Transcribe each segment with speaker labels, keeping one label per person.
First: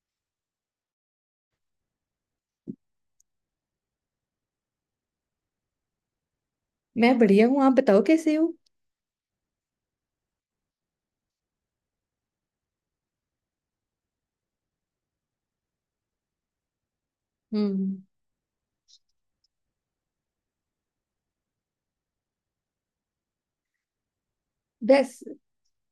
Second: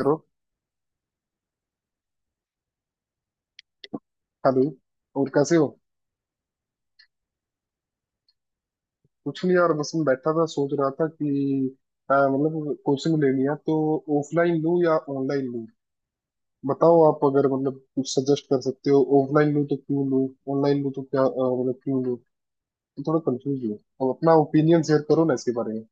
Speaker 1: करो। हेलो। और कैसे हो?
Speaker 2: मैं बढ़िया हूँ। आप बताओ कैसे हो?
Speaker 1: कुछ नहीं यार, बस मैं बैठा था, सोच रहा था कि मतलब कोचिंग लेनी है तो ऑफलाइन लूँ या ऑनलाइन लूँ। बताओ, आप अगर मतलब
Speaker 2: हम्म।
Speaker 1: कुछ सजेस्ट कर सकते हो। ऑफलाइन लूँ तो क्यों लूँ, ऑनलाइन लूँ तो क्या मतलब क्यों लूँ। तो थोड़ा कंफ्यूज हूँ। अब अपना ओपिनियन शेयर
Speaker 2: बस।
Speaker 1: करो ना इसके बारे में।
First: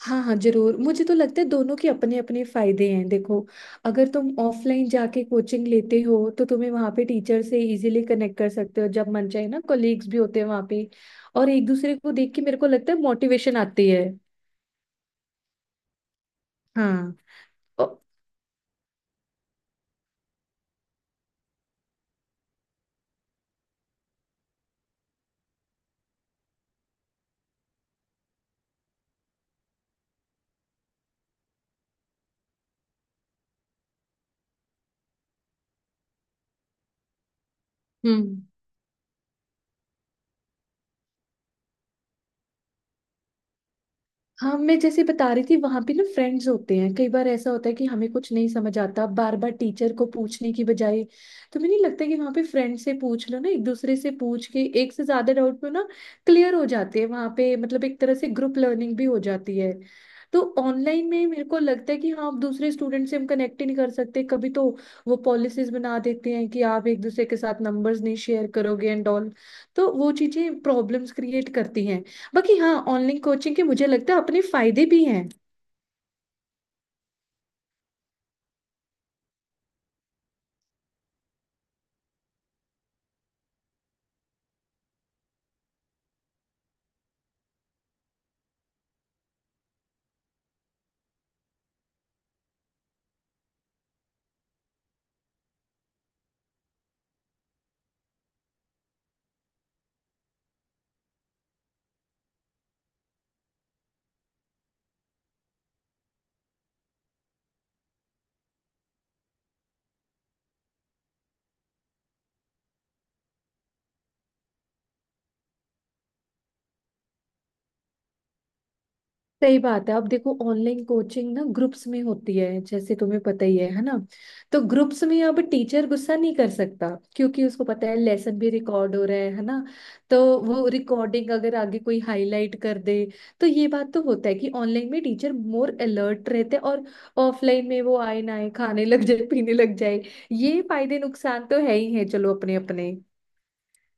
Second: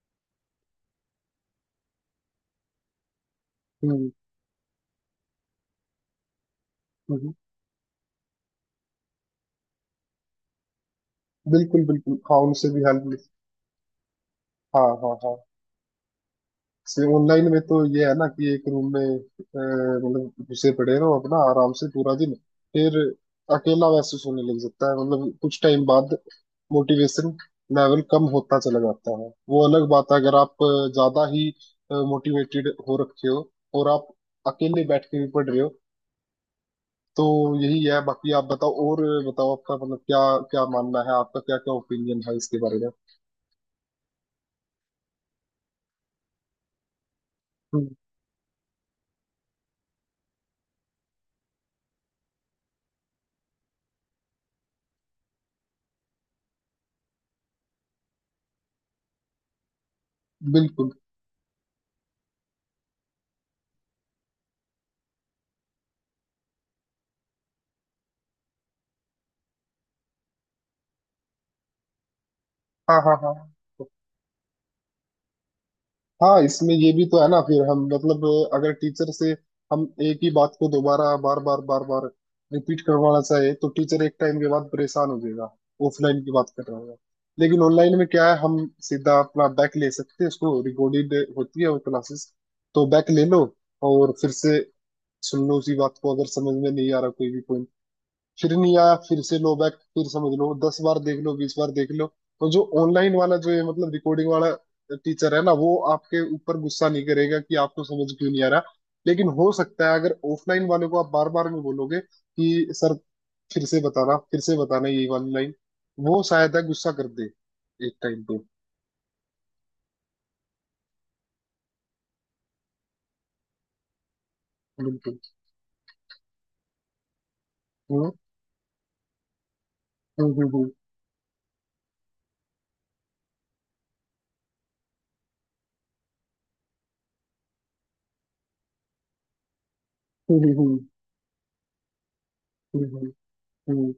Speaker 2: हाँ हाँ, जरूर। मुझे तो लगता है दोनों के अपने अपने फायदे हैं। देखो, अगर
Speaker 1: हम्म।
Speaker 2: तुम ऑफलाइन जाके कोचिंग लेते हो तो तुम्हें वहाँ पे
Speaker 1: हम्म।
Speaker 2: टीचर से इजीली कनेक्ट कर सकते हो जब मन चाहे ना। कोलीग्स भी होते हैं वहाँ पे, और एक
Speaker 1: बिल्कुल
Speaker 2: दूसरे को
Speaker 1: बिल्कुल,
Speaker 2: देख
Speaker 1: हाँ,
Speaker 2: के मेरे को
Speaker 1: उनसे भी
Speaker 2: लगता है
Speaker 1: हेल्प।
Speaker 2: मोटिवेशन आती है।
Speaker 1: हाँ हाँ हाँ से।
Speaker 2: हाँ।
Speaker 1: ऑनलाइन में तो ये है ना कि एक रूम में मतलब घुसे पड़े रहो अपना आराम से पूरा दिन, फिर अकेला महसूस होने लग जाता है, मतलब कुछ टाइम बाद मोटिवेशन लेवल कम होता चला जाता है। वो अलग बात है अगर आप ज्यादा ही मोटिवेटेड हो रखे हो और आप अकेले बैठ के भी पढ़ रहे हो, तो यही है।
Speaker 2: औ-
Speaker 1: बाकी आप बताओ, और बताओ आपका मतलब क्या क्या मानना है, आपका क्या क्या ओपिनियन है इसके बारे में।
Speaker 2: हाँ, मैं जैसे बता रही थी, वहां पे ना फ्रेंड्स होते हैं। कई बार ऐसा होता है कि
Speaker 1: हम्म,
Speaker 2: हमें कुछ नहीं समझ आता, बार बार टीचर को पूछने की बजाय तो मुझे नहीं लगता है कि वहां पे फ्रेंड से पूछ लो ना, एक दूसरे से पूछ के एक से ज्यादा डाउट में ना क्लियर हो जाते हैं वहां पे। मतलब एक तरह से ग्रुप लर्निंग भी हो जाती है। तो
Speaker 1: बिल्कुल।
Speaker 2: ऑनलाइन में मेरे को लगता है कि हाँ, आप दूसरे स्टूडेंट से हम कनेक्ट ही नहीं कर सकते कभी। तो वो पॉलिसीज बना देते हैं कि आप एक दूसरे के साथ नंबर्स नहीं शेयर करोगे एंड ऑल। तो वो चीजें प्रॉब्लम्स क्रिएट करती हैं। बाकी हाँ,
Speaker 1: हाँ हाँ
Speaker 2: ऑनलाइन
Speaker 1: हाँ।
Speaker 2: कोचिंग के मुझे लगता है अपने फायदे भी हैं।
Speaker 1: हाँ, इसमें ये भी तो है ना, फिर हम मतलब अगर टीचर से हम एक ही बात को दोबारा बार बार बार बार रिपीट करवाना चाहे तो टीचर एक टाइम के बाद परेशान हो जाएगा। ऑफलाइन की बात कर रहा हूँ। लेकिन ऑनलाइन में क्या है, हम सीधा अपना बैक ले सकते हैं उसको, रिकॉर्डेड होती है वो क्लासेस। तो बैक ले लो और फिर से सुन लो उसी बात को, अगर समझ में नहीं आ रहा कोई भी पॉइंट। फिर नहीं आया, फिर से लो बैक, फिर समझ लो, दस बार देख लो, बीस बार देख लो। तो जो ऑनलाइन वाला, जो ये मतलब रिकॉर्डिंग वाला टीचर है ना, वो आपके ऊपर गुस्सा नहीं करेगा कि आपको समझ क्यों नहीं आ रहा। लेकिन हो सकता है अगर ऑफलाइन वाले को आप बार बार में बोलोगे कि सर फिर से बताना, फिर से बताना, यही वाली लाइन, वो शायद है गुस्सा कर दे एक टाइम पे।
Speaker 2: सही बात है। अब देखो, ऑनलाइन कोचिंग ना ग्रुप्स में होती है, जैसे तुम्हें पता ही है ना। तो ग्रुप्स
Speaker 1: बिल्कुल।
Speaker 2: में अब टीचर गुस्सा नहीं कर सकता, क्योंकि उसको पता है
Speaker 1: हम्म,
Speaker 2: लेसन भी रिकॉर्ड हो रहा है ना। तो
Speaker 1: हम्म,
Speaker 2: वो
Speaker 1: हम्म,
Speaker 2: रिकॉर्डिंग अगर आगे कोई हाईलाइट कर दे, तो ये बात तो होता है कि ऑनलाइन में टीचर मोर अलर्ट रहते हैं। और ऑफलाइन में वो आए ना आए, खाने लग जाए, पीने लग जाए।
Speaker 1: हम्म, हम्म,
Speaker 2: ये
Speaker 1: हम्म,
Speaker 2: फायदे नुकसान तो है ही है, चलो, अपने अपने।
Speaker 1: हम्म, हम्म,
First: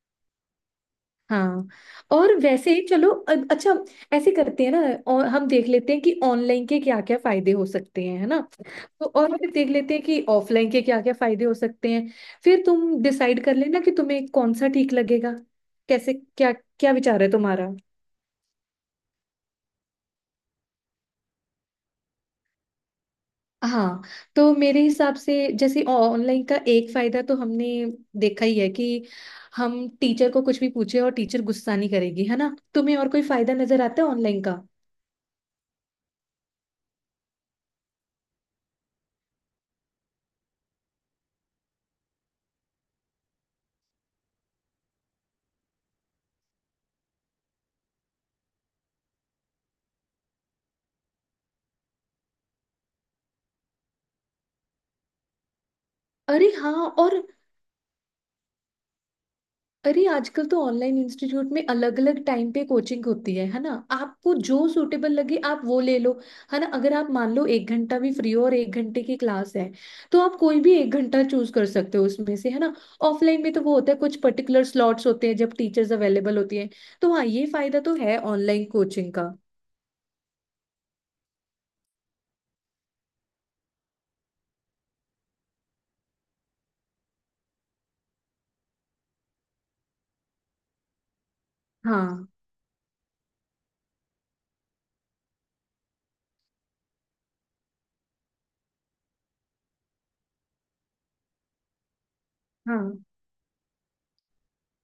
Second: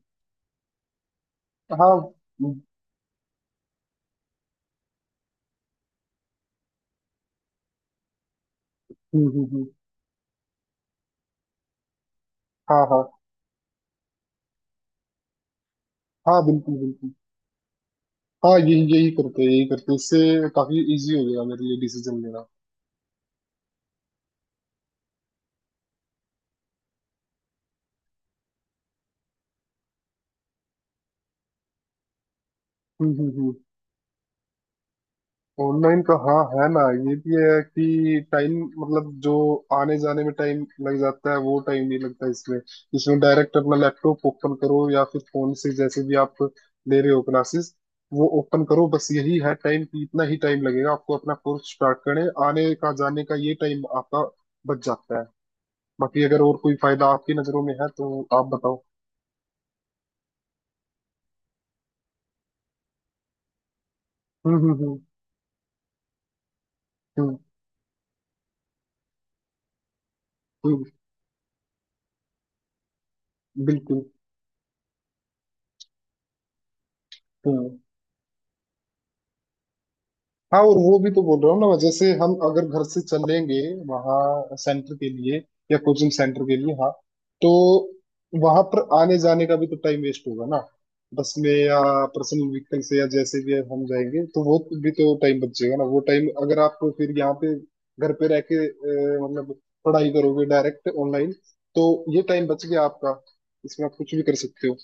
Speaker 2: हाँ।
Speaker 1: हाँ,
Speaker 2: और वैसे ही चलो, अच्छा, ऐसे करते हैं ना, और हम देख लेते हैं कि ऑनलाइन के क्या क्या फायदे हो सकते हैं, है ना। तो
Speaker 1: हम्म,
Speaker 2: और फिर
Speaker 1: हम्म,
Speaker 2: देख लेते हैं कि ऑफलाइन के क्या क्या फायदे हो सकते हैं। फिर
Speaker 1: हाँ
Speaker 2: तुम
Speaker 1: हाँ।
Speaker 2: डिसाइड कर लेना कि तुम्हें कौन सा ठीक लगेगा। कैसे,
Speaker 1: हाँ
Speaker 2: क्या?
Speaker 1: बिल्कुल
Speaker 2: क्या
Speaker 1: बिल्कुल।
Speaker 2: विचार है तुम्हारा?
Speaker 1: हाँ, यही यही करते हैं, यही करते हैं। इससे काफी इजी हो गया मेरे लिए डिसीजन लेना।
Speaker 2: हाँ। तो मेरे हिसाब से जैसे ऑनलाइन का एक फायदा तो हमने देखा ही है कि हम टीचर को कुछ भी पूछे और टीचर गुस्सा नहीं करेगी, है ना। तुम्हें और कोई फायदा
Speaker 1: हम्म।
Speaker 2: नजर आता है ऑनलाइन का?
Speaker 1: ऑनलाइन का हाँ, है ना, ये भी है कि टाइम, मतलब जो आने जाने में टाइम लग जाता है, वो टाइम नहीं लगता इसमें। इसमें डायरेक्ट अपना लैपटॉप ओपन करो, या फिर फोन से जैसे भी आप ले रहे हो क्लासेस, वो ओपन करो। बस यही है टाइम, कि इतना ही टाइम लगेगा आपको अपना कोर्स स्टार्ट करने, आने का जाने का ये टाइम आपका बच जाता है। बाकी अगर
Speaker 2: अरे
Speaker 1: और कोई
Speaker 2: हाँ।
Speaker 1: फायदा
Speaker 2: और
Speaker 1: आपकी नजरों में है तो आप बताओ।
Speaker 2: अरे आजकल तो ऑनलाइन इंस्टीट्यूट में अलग अलग टाइम पे कोचिंग होती है ना। आपको जो
Speaker 1: हम्म,
Speaker 2: सूटेबल लगे आप वो ले लो। है ना, अगर आप मान
Speaker 1: हम्म,
Speaker 2: लो एक घंटा भी फ्री हो और एक घंटे की क्लास है, तो आप कोई भी
Speaker 1: हम्म।
Speaker 2: एक घंटा चूज कर सकते हो उसमें से, है ना। ऑफलाइन में तो वो होता है,
Speaker 1: बिल्कुल।
Speaker 2: कुछ पर्टिकुलर स्लॉट्स होते हैं जब टीचर्स अवेलेबल होती हैं। तो हाँ, ये
Speaker 1: हम्म।
Speaker 2: फायदा तो है ऑनलाइन कोचिंग का।
Speaker 1: हाँ, और वो भी तो बोल रहा हूँ ना, जैसे हम अगर घर से चलेंगे वहाँ सेंटर के लिए या कोचिंग सेंटर के लिए, हाँ, तो वहां पर आने जाने का भी तो टाइम वेस्ट होगा ना, बस में या
Speaker 2: हाँ
Speaker 1: पर्सनल व्हीकल से या जैसे भी हम जाएंगे। तो वो भी तो टाइम बचेगा ना। वो टाइम अगर आप फिर यहाँ पे घर पे रह के मतलब पढ़ाई करोगे डायरेक्ट ऑनलाइन, तो ये टाइम बच गया
Speaker 2: हाँ
Speaker 1: आपका। इसमें आप कुछ भी कर सकते हो।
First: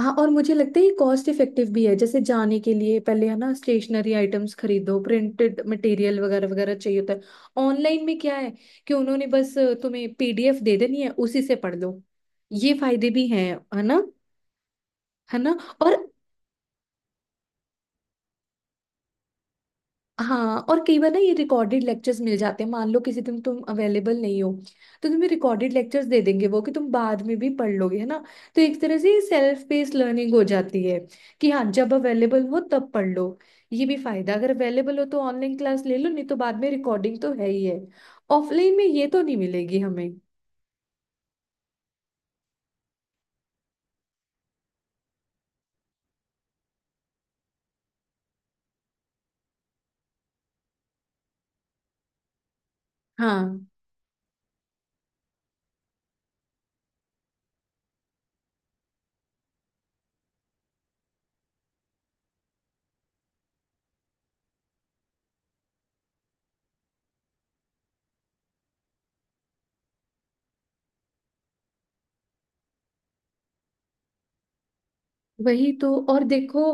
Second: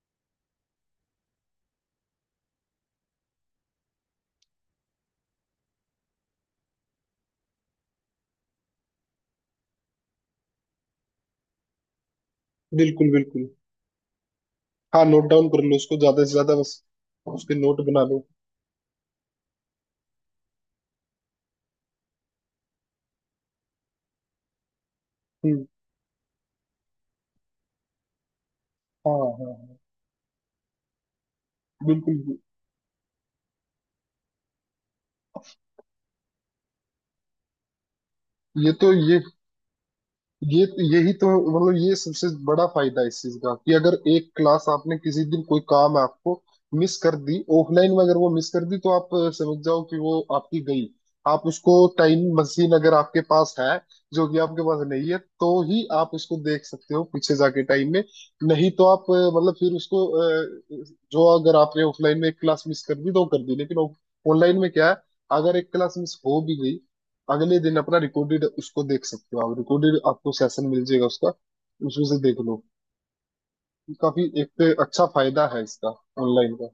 Speaker 2: हाँ। और मुझे लगता है ये कॉस्ट इफेक्टिव भी है, जैसे जाने के लिए पहले है ना, स्टेशनरी आइटम्स खरीदो, प्रिंटेड मटेरियल वगैरह वगैरह चाहिए होता है। ऑनलाइन में क्या है कि उन्होंने बस तुम्हें पीडीएफ दे देनी है, उसी से पढ़ लो। ये
Speaker 1: बिल्कुल
Speaker 2: फायदे भी
Speaker 1: बिल्कुल।
Speaker 2: हैं, है ना।
Speaker 1: हाँ, नोट
Speaker 2: है
Speaker 1: डाउन
Speaker 2: ना,
Speaker 1: कर लो
Speaker 2: और
Speaker 1: उसको ज्यादा से ज्यादा बस, उसके नोट बना लो।
Speaker 2: हाँ, और कई बार ना ये रिकॉर्डेड लेक्चर्स मिल जाते हैं, मान लो किसी दिन तुम अवेलेबल नहीं हो, तो तुम्हें
Speaker 1: हम्म।
Speaker 2: रिकॉर्डेड लेक्चर्स दे देंगे वो, कि तुम बाद में भी पढ़ लोगे, है ना। तो एक तरह
Speaker 1: हाँ
Speaker 2: से
Speaker 1: हाँ।
Speaker 2: सेल्फ
Speaker 1: हाँ
Speaker 2: पेस लर्निंग हो जाती है, कि हाँ, जब
Speaker 1: बिल्कुल बिल्कुल।
Speaker 2: अवेलेबल हो तब पढ़ लो। ये भी फायदा, अगर अवेलेबल हो तो ऑनलाइन क्लास ले लो, नहीं तो बाद में रिकॉर्डिंग तो है ही है।
Speaker 1: ये
Speaker 2: ऑफलाइन में
Speaker 1: तो
Speaker 2: ये
Speaker 1: ये
Speaker 2: तो नहीं मिलेगी हमें।
Speaker 1: ये यही तो, मतलब ये सबसे बड़ा फायदा है इस चीज का, कि अगर एक क्लास आपने किसी दिन, कोई काम है आपको, मिस कर दी ऑफलाइन में, अगर वो मिस कर दी तो आप समझ जाओ कि वो आपकी गई। आप उसको टाइम मशीन अगर आपके पास
Speaker 2: हाँ।
Speaker 1: है, जो कि आपके पास नहीं है, तो ही आप उसको देख सकते हो पीछे जाके टाइम में। नहीं तो आप अ, मतलब फिर उसको अ, जो अगर आपने ऑफलाइन में एक क्लास मिस कर दी तो वो कर दी। लेकिन ऑनलाइन में क्या है, अगर एक क्लास मिस हो भी गई, अगले दिन अपना रिकॉर्डेड उसको देख सकते हो। आप रिकॉर्डेड आपको सेशन मिल जाएगा उसका, उसमें से देख लो। काफी एक तो अच्छा फायदा है
Speaker 2: वही
Speaker 1: इसका,
Speaker 2: तो, और
Speaker 1: ऑनलाइन
Speaker 2: देखो,
Speaker 1: का।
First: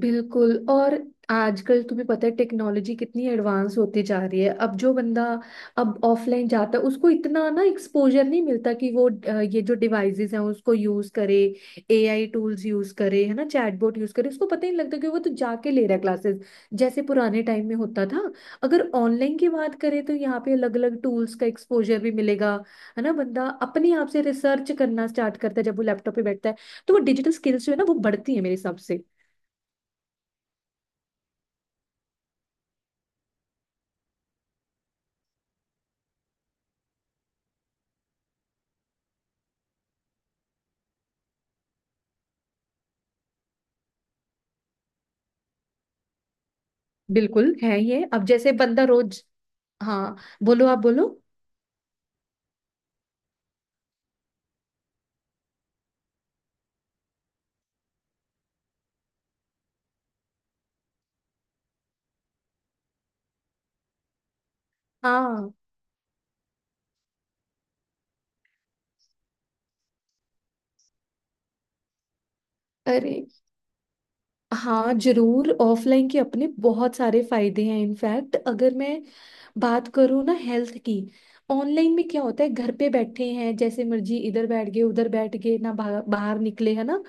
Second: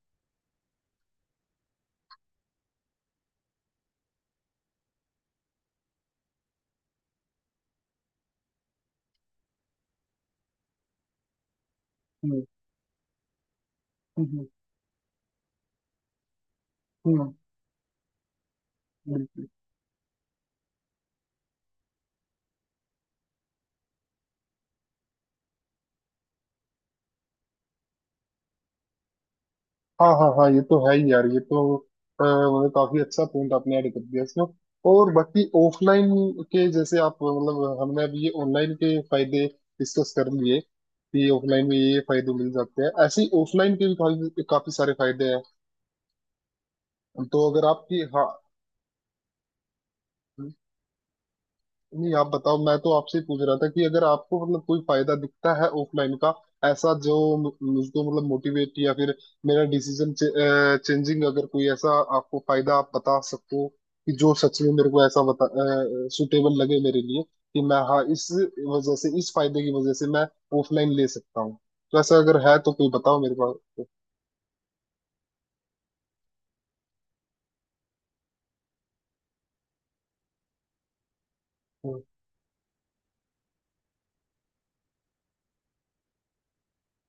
Speaker 2: बिल्कुल, और आजकल तुम्हें पता है टेक्नोलॉजी कितनी एडवांस होती जा रही है। अब जो बंदा अब ऑफलाइन जाता है उसको इतना ना एक्सपोजर नहीं मिलता कि वो ये जो डिवाइसेस हैं उसको यूज करे, एआई
Speaker 1: हम्म
Speaker 2: टूल्स यूज करे, है ना, चैटबॉट यूज करे।
Speaker 1: हम्म
Speaker 2: उसको पता ही नहीं लगता कि वो तो जाके ले रहा है क्लासेस, जैसे
Speaker 1: हम्म,
Speaker 2: पुराने टाइम में होता था। अगर ऑनलाइन
Speaker 1: बिल्कुल।
Speaker 2: की बात करें तो यहाँ पे अलग अलग टूल्स का एक्सपोजर भी मिलेगा, है ना। बंदा अपने आप से रिसर्च करना स्टार्ट करता है जब वो लैपटॉप पे बैठता है, तो वो डिजिटल स्किल्स जो है ना, वो बढ़ती है मेरे हिसाब से।
Speaker 1: हाँ हाँ हाँ, ये तो है ही यार। ये तो मतलब काफी अच्छा पॉइंट आपने ऐड कर दिया इसमें। और बाकी ऑफलाइन के, जैसे आप मतलब हमने अभी ये ऑनलाइन के फायदे डिस्कस कर लिए कि ऑफलाइन में ये फायदे मिल जाते हैं, ऐसे ही ऑफलाइन के भी काफी काफी सारे फायदे हैं। तो
Speaker 2: बिल्कुल
Speaker 1: अगर
Speaker 2: है
Speaker 1: आपकी,
Speaker 2: ये,
Speaker 1: हाँ।
Speaker 2: अब जैसे बंदा रोज। हाँ बोलो, आप बोलो।
Speaker 1: नहीं, आप बताओ, मैं तो आपसे ही पूछ रहा था कि अगर आपको मतलब कोई फायदा दिखता है ऑफलाइन का, ऐसा जो मुझको मतलब मोटिवेट या फिर मेरा डिसीजन चेंजिंग, अगर कोई ऐसा आपको फायदा आप बता सको कि जो सच में मेरे को ऐसा बता,
Speaker 2: हाँ।
Speaker 1: सुटेबल लगे मेरे लिए, कि मैं, हाँ, इस वजह से, इस फायदे की वजह से मैं ऑफलाइन ले सकता हूँ, तो ऐसा अगर है तो कोई
Speaker 2: अरे
Speaker 1: बताओ मेरे पास।
Speaker 2: हाँ, जरूर, ऑफलाइन के अपने बहुत सारे फायदे हैं। इनफैक्ट अगर मैं बात करूँ ना हेल्थ की, ऑनलाइन
Speaker 1: हम्म
Speaker 2: में क्या होता है, घर पे बैठे हैं जैसे मर्जी, इधर बैठ गए, उधर बैठ गए ना, बाहर बाहर निकले, है ना।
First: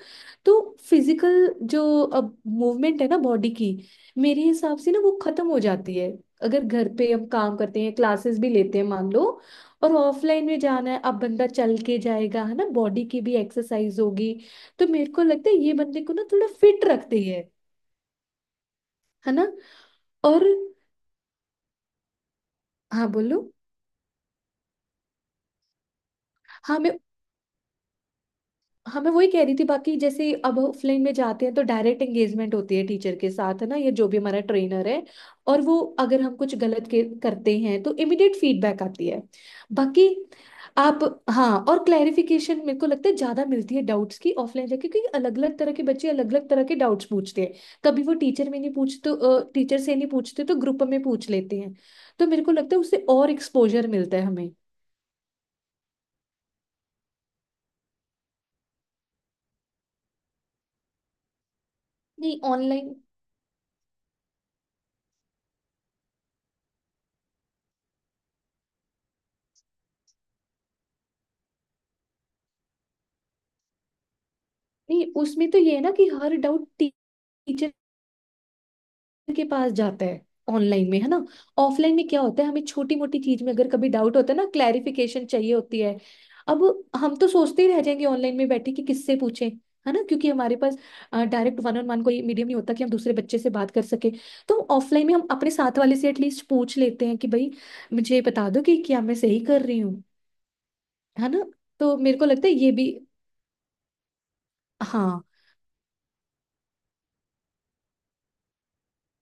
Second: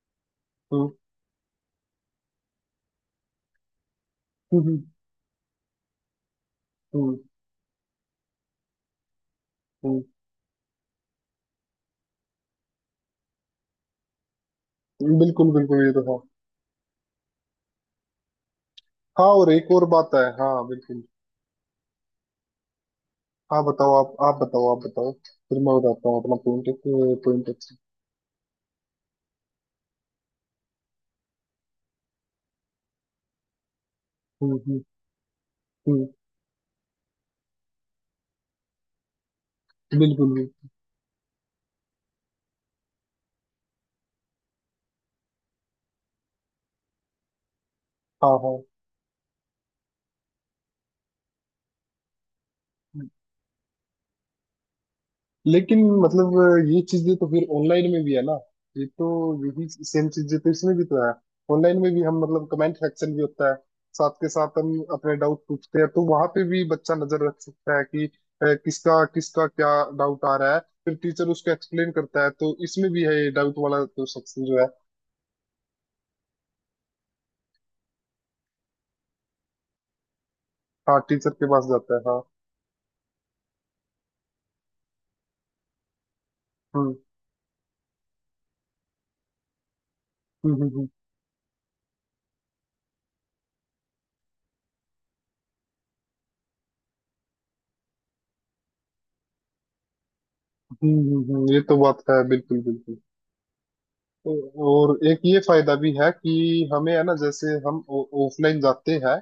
Speaker 2: तो
Speaker 1: हम्म
Speaker 2: फिजिकल जो अब मूवमेंट है ना बॉडी की, मेरे हिसाब
Speaker 1: हम्म
Speaker 2: से ना वो खत्म हो जाती है, अगर घर पे
Speaker 1: हम्म
Speaker 2: हम काम करते हैं, क्लासेस भी लेते हैं मान लो। और
Speaker 1: हम्म,
Speaker 2: ऑफलाइन में जाना है, अब बंदा चल के जाएगा, है ना, बॉडी की भी एक्सरसाइज होगी। तो मेरे को लगता
Speaker 1: बिल्कुल
Speaker 2: है ये
Speaker 1: बिल्कुल, ये
Speaker 2: बंदे
Speaker 1: तो
Speaker 2: को
Speaker 1: है।
Speaker 2: ना थोड़ा फिट रखती है
Speaker 1: हाँ,
Speaker 2: है ना।
Speaker 1: और एक और बात है,
Speaker 2: और
Speaker 1: हाँ बिल्कुल।
Speaker 2: हाँ बोलो।
Speaker 1: हाँ बताओ आप बताओ, आप बताओ फिर मैं बताता हूँ अपना पॉइंट
Speaker 2: हाँ मैं
Speaker 1: ऑफ, पॉइंट ऑफ।
Speaker 2: हाँ मैं वही कह रही थी, बाकी जैसे अब ऑफलाइन में जाते हैं तो डायरेक्ट एंगेजमेंट होती है टीचर के साथ, है ना। ये जो भी हमारा
Speaker 1: हम्म हम्म
Speaker 2: ट्रेनर है, और वो
Speaker 1: हम्म,
Speaker 2: अगर हम कुछ गलत करते हैं तो इमिडिएट फीडबैक आती है। बाकी
Speaker 1: बिल्कुल भी।
Speaker 2: आप। हाँ, और क्लैरिफिकेशन मेरे को लगता है ज्यादा मिलती है डाउट्स की ऑफलाइन जाके, क्योंकि अलग अलग तरह के बच्चे अलग अलग तरह के डाउट्स पूछते हैं। कभी वो
Speaker 1: हाँ
Speaker 2: टीचर
Speaker 1: हाँ।
Speaker 2: में नहीं पूछते, टीचर से नहीं पूछते तो ग्रुप में पूछ लेते हैं। तो मेरे को लगता है उससे और एक्सपोजर मिलता है हमें।
Speaker 1: लेकिन मतलब ये चीजें तो फिर ऑनलाइन में भी है ना। ये तो यही सेम चीजें तो इसमें भी तो है। ऑनलाइन में भी हम
Speaker 2: नहीं
Speaker 1: मतलब कमेंट
Speaker 2: ऑनलाइन,
Speaker 1: सेक्शन भी होता है, साथ के साथ हम अपने डाउट पूछते हैं, तो वहां पे भी बच्चा नजर रख सकता है कि किसका किसका क्या डाउट आ रहा है, फिर टीचर उसको एक्सप्लेन करता है। तो इसमें भी है ये डाउट वाला तो सेक्शन जो है।
Speaker 2: नहीं, उसमें तो ये है ना कि हर डाउट टीचर के पास जाता है ऑनलाइन
Speaker 1: हाँ,
Speaker 2: में, है ना।
Speaker 1: टीचर के पास जाता
Speaker 2: ऑफलाइन
Speaker 1: है,
Speaker 2: में क्या
Speaker 1: हाँ।
Speaker 2: होता है, हमें छोटी मोटी चीज में अगर कभी डाउट होता है ना, क्लैरिफिकेशन चाहिए होती है। अब
Speaker 1: हम्म
Speaker 2: हम तो सोचते ही रह जाएंगे ऑनलाइन में बैठे कि किससे पूछें, है ना, क्योंकि
Speaker 1: हम्म
Speaker 2: हमारे
Speaker 1: हम्म
Speaker 2: पास
Speaker 1: हम्म।
Speaker 2: डायरेक्ट वन ऑन वन कोई मीडियम नहीं होता कि हम दूसरे बच्चे से बात कर सके। तो ऑफलाइन में हम अपने साथ वाले से एटलीस्ट पूछ लेते हैं कि भाई मुझे बता दो कि क्या मैं सही कर रही हूँ। है ना।
Speaker 1: ये तो
Speaker 2: तो
Speaker 1: बात
Speaker 2: मेरे
Speaker 1: है,
Speaker 2: को लगता है
Speaker 1: बिल्कुल
Speaker 2: ये भी।
Speaker 1: बिल्कुल। और एक
Speaker 2: हाँ
Speaker 1: ये फायदा भी है कि हमें है ना, जैसे हम ऑफलाइन जाते हैं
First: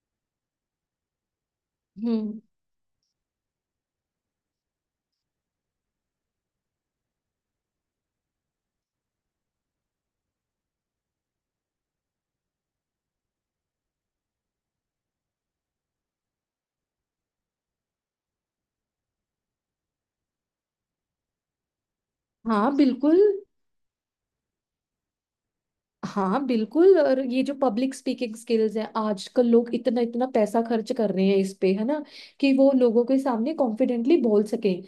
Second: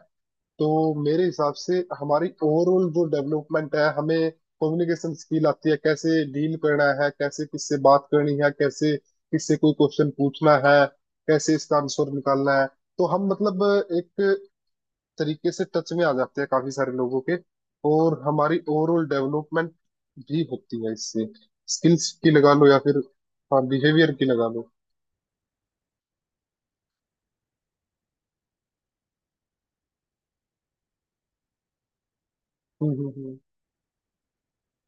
Speaker 1: तो मेरे हिसाब से हमारी
Speaker 2: हम्म।
Speaker 1: ओवरऑल जो डेवलपमेंट है, हमें कम्युनिकेशन स्किल आती है, कैसे डील करना है, कैसे किससे बात करनी है, कैसे किससे कोई क्वेश्चन पूछना है, कैसे इसका आंसर निकालना है। तो हम मतलब एक तरीके से टच में आ जाते हैं काफी सारे लोगों के, और हमारी ओवरऑल डेवलपमेंट भी होती है इससे, स्किल्स की लगा लो
Speaker 2: हाँ
Speaker 1: या फिर,
Speaker 2: बिल्कुल।
Speaker 1: हाँ, बिहेवियर की लगा लो।
Speaker 2: हाँ बिल्कुल, और ये जो पब्लिक स्पीकिंग स्किल्स हैं, आजकल लोग इतना इतना पैसा खर्च कर रहे हैं इस पे, है ना, कि वो लोगों
Speaker 1: हम्म
Speaker 2: के
Speaker 1: हम्म
Speaker 2: सामने कॉन्फिडेंटली बोल सकें।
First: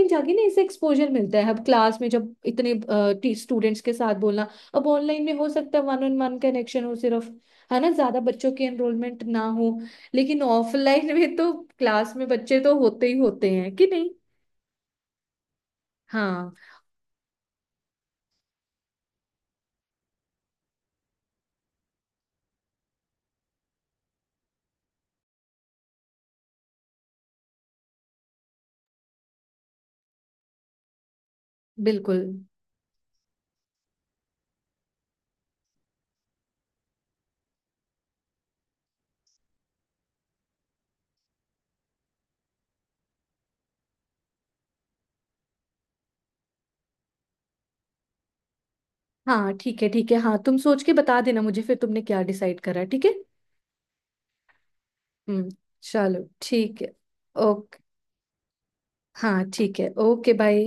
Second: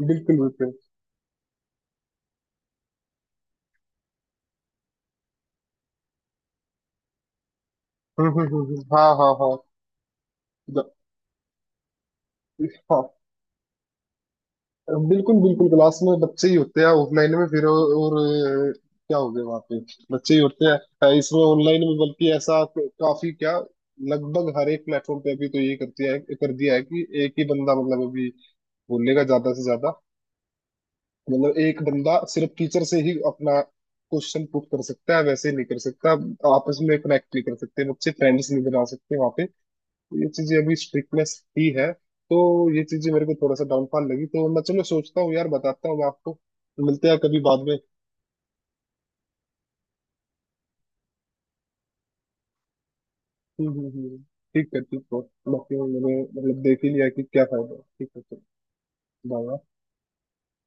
Speaker 2: जाके
Speaker 1: बिल्कुल
Speaker 2: ना इसे
Speaker 1: बिल्कुल।
Speaker 2: एक्सपोजर मिलता है, अब क्लास में जब इतने स्टूडेंट्स के साथ बोलना। अब ऑनलाइन में हो सकता है वन ऑन वन कनेक्शन हो सिर्फ, है ना, ज्यादा बच्चों की
Speaker 1: हाँ
Speaker 2: एनरोलमेंट
Speaker 1: हाँ
Speaker 2: ना
Speaker 1: हाँ।
Speaker 2: हो। लेकिन
Speaker 1: द-
Speaker 2: ऑफलाइन में तो क्लास में बच्चे तो होते
Speaker 1: हाँ
Speaker 2: ही होते हैं, कि नहीं?
Speaker 1: बिल्कुल बिल्कुल। क्लास में बच्चे
Speaker 2: हाँ
Speaker 1: ही होते हैं ऑफलाइन में, फिर और अ, क्या हो गया वहाँ पे, बच्चे ही होते हैं। इसमें ऑनलाइन में बल्कि ऐसा तो काफी क्या, लगभग हर एक प्लेटफॉर्म पे अभी तो ये करती है, कर दिया है कि एक ही बंदा मतलब अभी बोलेगा ज्यादा से ज्यादा, मतलब एक बंदा
Speaker 2: बिल्कुल।
Speaker 1: सिर्फ टीचर से ही अपना क्वेश्चन पुट कर सकता है, वैसे नहीं कर सकता। आपस में कनेक्ट नहीं कर सकते बच्चे, फ्रेंड्स नहीं बना सकते वहाँ पे। तो ये चीजें अभी स्ट्रिक्टनेस ही है। तो ये चीजें मेरे को थोड़ा सा डाउनफॉल लगी। तो मैं चलो सोचता हूँ यार, बताता हूँ आपको, मिलते हैं कभी बाद में।
Speaker 2: हाँ ठीक है, ठीक है, हाँ तुम सोच के बता देना मुझे फिर तुमने क्या डिसाइड करा। ठीक है?
Speaker 1: हम्म हम्म हम्म। ठीक है ठीक है।
Speaker 2: हम्म।
Speaker 1: बाकी मैंने
Speaker 2: चलो,
Speaker 1: मतलब
Speaker 2: ठीक
Speaker 1: देख ही
Speaker 2: है।
Speaker 1: लिया कि क्या फायदा
Speaker 2: ओके।
Speaker 1: है। ठीक है चलो।
Speaker 2: हाँ
Speaker 1: बाय।
Speaker 2: ठीक है। Okay, bye.